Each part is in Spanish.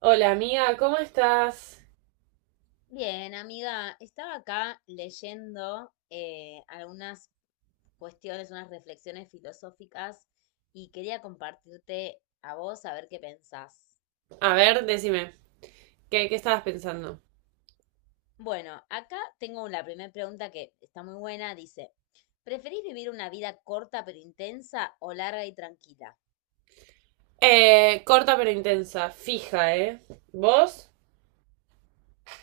Hola amiga, ¿cómo estás? Bien, amiga, estaba acá leyendo algunas cuestiones, unas reflexiones filosóficas y quería compartirte a vos a ver qué pensás. A ver, decime, ¿qué estabas pensando? Bueno, acá tengo la primera pregunta que está muy buena, dice, ¿preferís vivir una vida corta pero intensa o larga y tranquila? Corta pero intensa, fija, ¿eh? ¿Vos?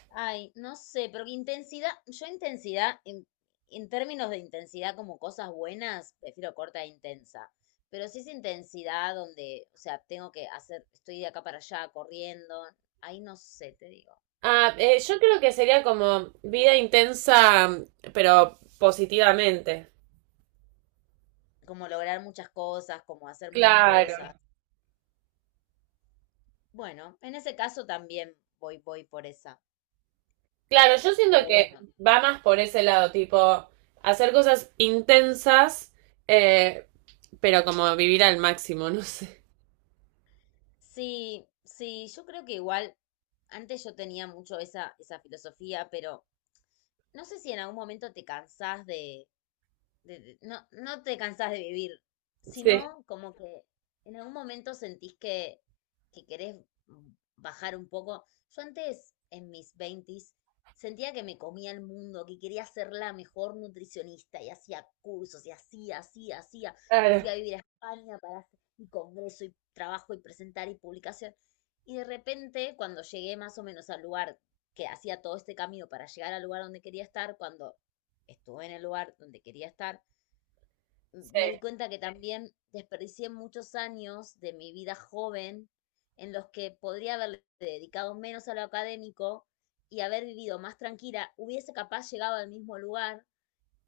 Ay, no sé, pero intensidad, yo intensidad, en términos de intensidad como cosas buenas, prefiero corta e intensa. Pero si es intensidad donde, o sea, tengo que hacer, estoy de acá para allá corriendo, ahí no sé, te digo, no Yo sé. creo que sería como vida intensa, pero positivamente. Como lograr muchas cosas, como hacer muchas cosas. Claro. Bueno, en ese caso también voy por esa. Claro, yo siento Pero que bueno, va más por ese lado, tipo, hacer cosas intensas, eh, pero como vivir al máximo, no sé. sí, sí, yo creo que igual, antes yo tenía mucho esa filosofía, pero no sé si en algún momento te cansás de no, no te cansás de vivir, Sí, sino como que en algún momento sentís que querés bajar un poco. Yo antes, en mis veintis, sentía que me comía el mundo, que quería ser la mejor nutricionista y hacía cursos y hacía, hacía, hacía. Me fui claro. a vivir a España para hacer mi congreso y trabajo y presentar y publicación. Y de repente, cuando llegué más o menos al lugar que hacía todo este camino para llegar al lugar donde quería estar, cuando estuve en el lugar donde quería estar, me di Sí. cuenta que también desperdicié muchos años de mi vida joven en los que podría haberle dedicado menos a lo académico y haber vivido más tranquila, hubiese capaz llegado al mismo lugar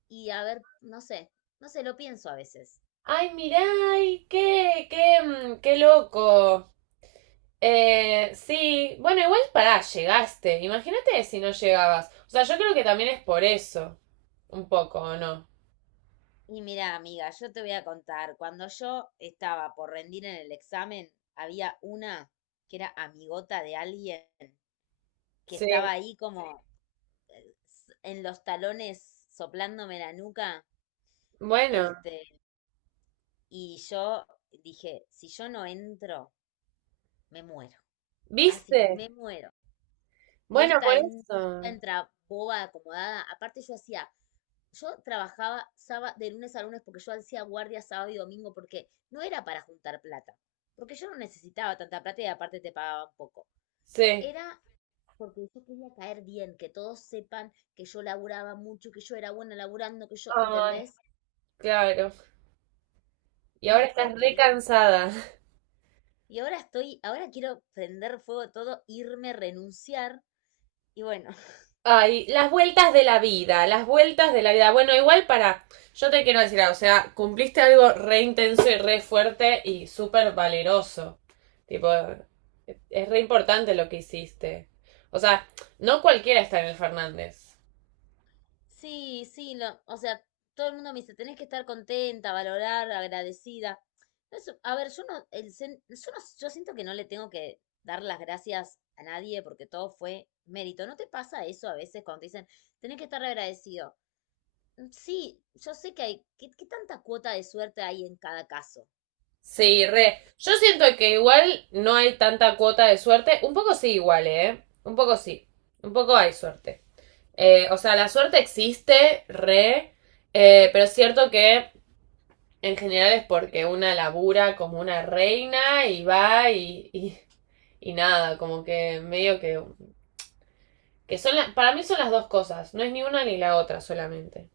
y haber, no sé, no sé, lo pienso a veces. Ay, mirá, ay, qué loco. Sí, bueno, igual pará, llegaste. Imagínate si no llegabas. O sea, yo creo que también es por eso. Un poco, ¿o no? Y mira, amiga, yo te voy a contar, cuando yo estaba por rendir en el examen, había una que era amigota de alguien que Sí. estaba ahí como en los talones soplándome la nuca, Bueno, este, y yo dije, si yo no entro, me muero. Así, me ¿viste? muero. Y Bueno, esta, por esta eso. entra boba, acomodada. Aparte yo trabajaba sábado, de lunes a lunes porque yo hacía guardia sábado y domingo porque no era para juntar plata. Porque yo no necesitaba tanta plata y aparte te pagaban poco. Sí. Era porque yo quería caer bien, que todos sepan que yo laburaba mucho, que yo era buena laburando, que yo, Ay, ¿entendés? claro. Y Una ahora estás re porquería. cansada. Ahora quiero prender fuego todo, irme, renunciar. Y bueno, Ay, las vueltas de la vida, las vueltas de la vida. Bueno, igual para. Yo te quiero decir, algo, o sea, cumpliste algo re intenso y re fuerte y súper valeroso. Tipo, es re importante lo que hiciste. O sea, no cualquiera está en el Fernández. sí, sí, o sea, todo el mundo me dice, tenés que estar contenta, valorar, agradecida. No es- A ver, yo no, el, sen- yo no- yo siento que no le tengo que dar las gracias a nadie porque todo fue mérito. ¿No te pasa eso a veces cuando te dicen, tenés que estar agradecido? Sí, yo sé que hay, ¿ qué tanta cuota de suerte hay en cada caso? Sí, re. Yo siento que igual no hay tanta cuota de suerte. Un poco sí, igual, ¿eh? Un poco sí. Un poco hay suerte. O sea, la suerte existe, re. Pero es cierto que en general es porque una labura como una reina y va y nada, como que medio que son para mí son las dos cosas, no es ni una ni la otra solamente.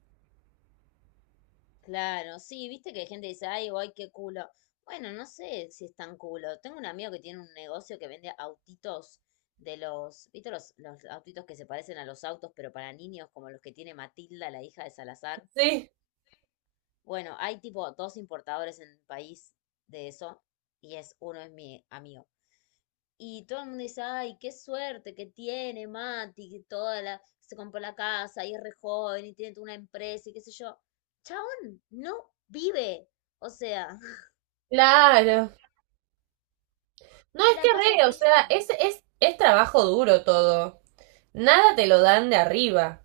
Claro, sí, viste que hay gente que dice, ay, ay, qué culo. Bueno, no sé si es tan culo. Tengo un amigo que tiene un negocio que vende autitos viste los autitos que se parecen a los autos, pero para niños, como los que tiene Matilda, la hija de Salazar. Sí, Bueno, hay tipo dos importadores en el país de eso, y es, uno es mi amigo. Y todo el mundo dice, ay, qué suerte que tiene Mati, que toda la, se compró la casa y es re joven y tiene toda una empresa y qué sé yo. Chabón, no vive. O sea, claro. No, y es que la pasa re, o sea, pésimo. Es trabajo duro todo. Nada te lo dan de arriba.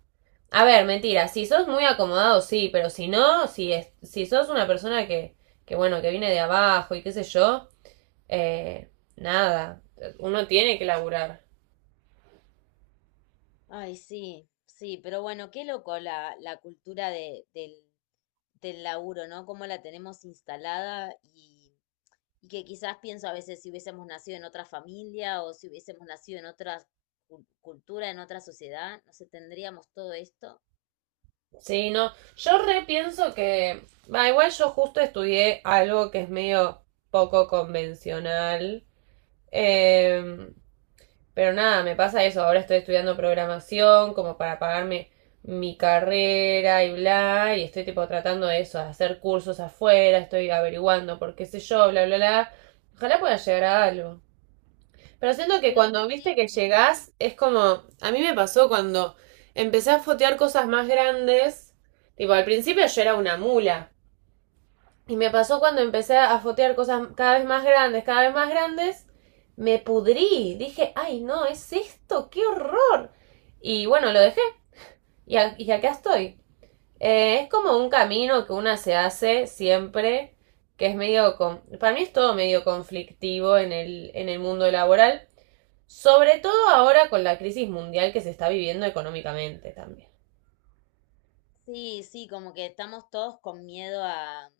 A ver, mentira, si sos muy acomodado, sí, pero si no, si sos una persona bueno, que viene de abajo y qué sé yo, eh, nada. Uno tiene que laburar. Ay, sí, sí, pero bueno, qué loco la cultura del laburo, ¿no? Cómo la tenemos instalada y que quizás pienso a veces si hubiésemos nacido en otra familia o si hubiésemos nacido en otra cultura, en otra sociedad, no sé, tendríamos todo esto. Sí, no. Yo repienso que. Va, igual yo justo estudié algo que es medio poco convencional. Em, pero nada, me pasa eso. Ahora estoy estudiando programación como para pagarme mi carrera y bla. Y estoy tipo tratando de eso, de hacer cursos afuera. Estoy averiguando por qué sé yo, bla, bla, bla. Ojalá pueda llegar a algo. Pero siento que Pero cuando sí, viste que llegás, es como, a mí me pasó cuando empecé a fotear cosas más grandes, tipo, al principio yo era una mula, y me pasó cuando empecé a fotear cosas cada vez más grandes, cada vez más grandes, me pudrí, dije, ay no, es esto, qué horror. Y bueno, lo dejé, y, y acá estoy. Es como un camino que una se hace siempre, que es medio, para mí es todo medio conflictivo en en el mundo laboral. Sobre todo ahora con la crisis mundial que se está viviendo económicamente también. sí, sí, como que estamos todos con miedo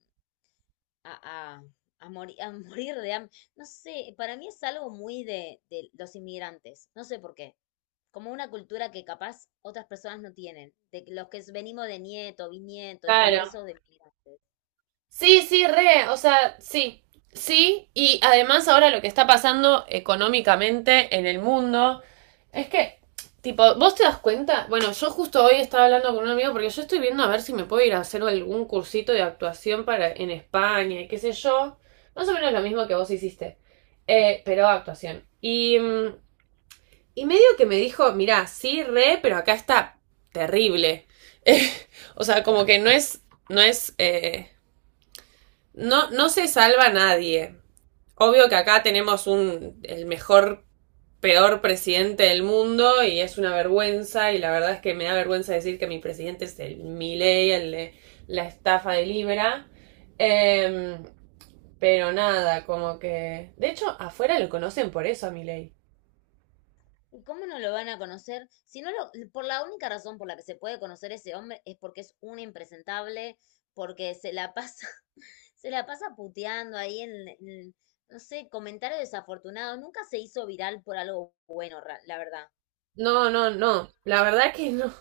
a, a morir de hambre. No sé, para mí es algo muy de los inmigrantes, no sé por qué. Como una cultura que capaz otras personas no tienen, de que los que venimos de nieto, bisnieto y todo Claro. eso de inmigrantes. Sí, sí, re, o sea, sí. Sí, y además ahora lo que está pasando económicamente en el mundo es que, tipo, vos te das cuenta, bueno, yo justo hoy estaba hablando con un amigo porque yo estoy viendo a ver si me puedo ir a hacer algún cursito de actuación para en España y qué sé yo, más o menos lo mismo que vos hiciste, pero actuación. Y medio que me dijo, mirá, sí, re, pero acá está terrible. Eh, o sea, como que no es, no, no se salva nadie. Obvio que acá tenemos un, el mejor, peor presidente del mundo y es una vergüenza y la verdad es que me da vergüenza decir que mi presidente es el Milei, el de la estafa de Libra. Eh, pero nada, como que... De hecho, afuera lo conocen por eso a Milei. ¿Y cómo no lo van a conocer? Si no lo, por la única razón por la que se puede conocer ese hombre es porque es un impresentable, porque se la pasa, se la pasa puteando ahí no sé, comentario desafortunado. Nunca se hizo viral por algo bueno, la verdad. No, no, no. La verdad que no.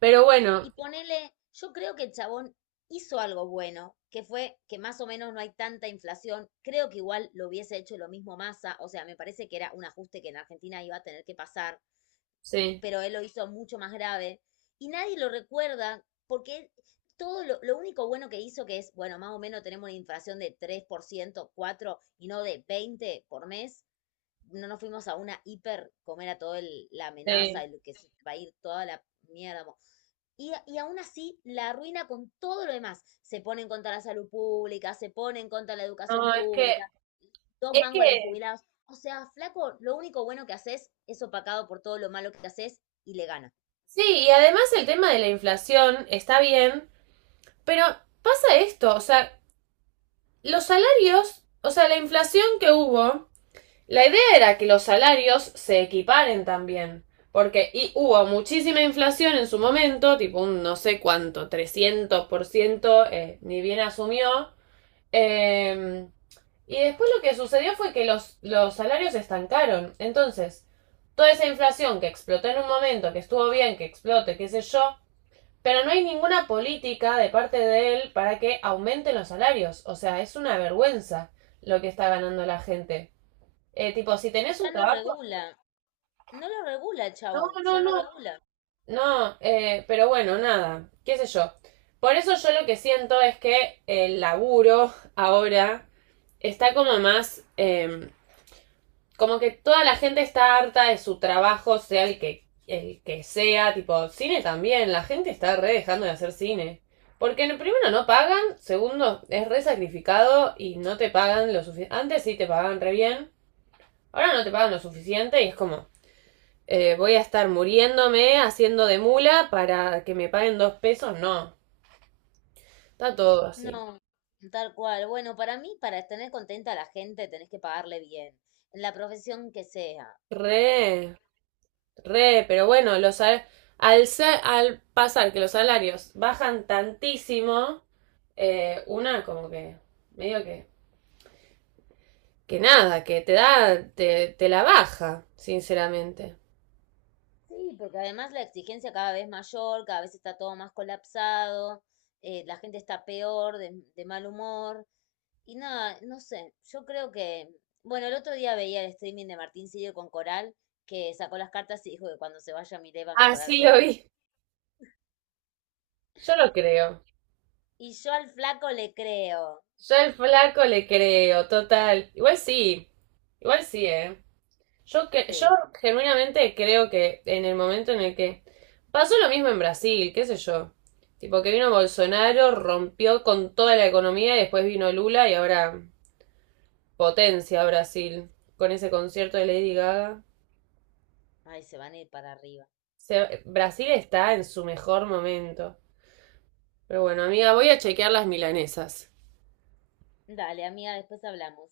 Pero Y bueno, ponele, yo creo que el chabón hizo algo bueno, que fue que más o menos no hay tanta inflación. Creo que igual lo hubiese hecho lo mismo Massa, o sea, me parece que era un ajuste que en Argentina iba a tener que pasar, sí, pero él lo hizo mucho más grave. Y nadie lo recuerda porque todo lo único bueno que hizo, que es, bueno, más o menos tenemos una inflación de 3%, 4% y no de 20% por mes, no nos fuimos a una hiper, comer a toda la amenaza, sí. el que se va a ir toda la mierda. Y aún así la arruina con todo lo demás. Se pone en contra de la salud pública, se pone en contra de la educación No, pública, dos es mangos a los que, jubilados. O sea, flaco, lo único bueno que haces es opacado por todo lo malo que haces y le ganas. sí, y además el tema de la inflación está bien, pero pasa esto, o sea, los salarios, o sea, la inflación que hubo, la idea era que los salarios se equiparen también. Porque y hubo muchísima inflación en su momento, tipo un no sé cuánto, 300%, ni bien asumió. Eh, y después lo que sucedió fue que los salarios estancaron. Entonces, toda esa inflación que explotó en un momento, que estuvo bien, que explote, qué sé yo, pero no hay ninguna política de parte de él para que aumenten los salarios. O sea, es una vergüenza lo que está ganando la gente. Tipo, si tenés Ya un no trabajo... regula, no lo regula el No, chabón, no, ya no no. regula. No, pero bueno, nada, qué sé yo. Por eso yo lo que siento es que el laburo ahora está como más... como que toda la gente está harta de su trabajo, sea el que sea, tipo, cine también, la gente está re dejando de hacer cine. Porque primero no pagan, segundo es re sacrificado y no te pagan lo suficiente. Antes sí te pagaban re bien, ahora no te pagan lo suficiente y es como, voy a estar muriéndome haciendo de mula para que me paguen dos pesos, no. Está todo así. No, tal cual. Bueno, para mí, para tener contenta a la gente, tenés que pagarle bien, en la profesión que sea. Re. Re, pero bueno, al, al pasar que los salarios bajan tantísimo, una como que, medio que nada, que te da, te la baja, sinceramente. Sí, porque además la exigencia cada vez mayor, cada vez está todo más colapsado, la gente está peor, de mal humor. Y nada, no sé, yo creo que, bueno, el otro día veía el streaming de Martín Sirio con Coral, que sacó las cartas y dijo que cuando se vaya Milei va a mejorar Así todo. lo vi. Yo lo creo. Y yo al flaco le creo, Yo al flaco le creo, total. Igual sí, ¿eh? Yo sí. genuinamente creo que en el momento en el que pasó lo mismo en Brasil, qué sé yo, tipo que vino Bolsonaro, rompió con toda la economía y después vino Lula y ahora potencia Brasil con ese concierto de Lady Gaga. Ay, se van a ir para arriba. Brasil está en su mejor momento. Pero bueno, amiga, voy a chequear las milanesas. Dale, amiga, después hablamos.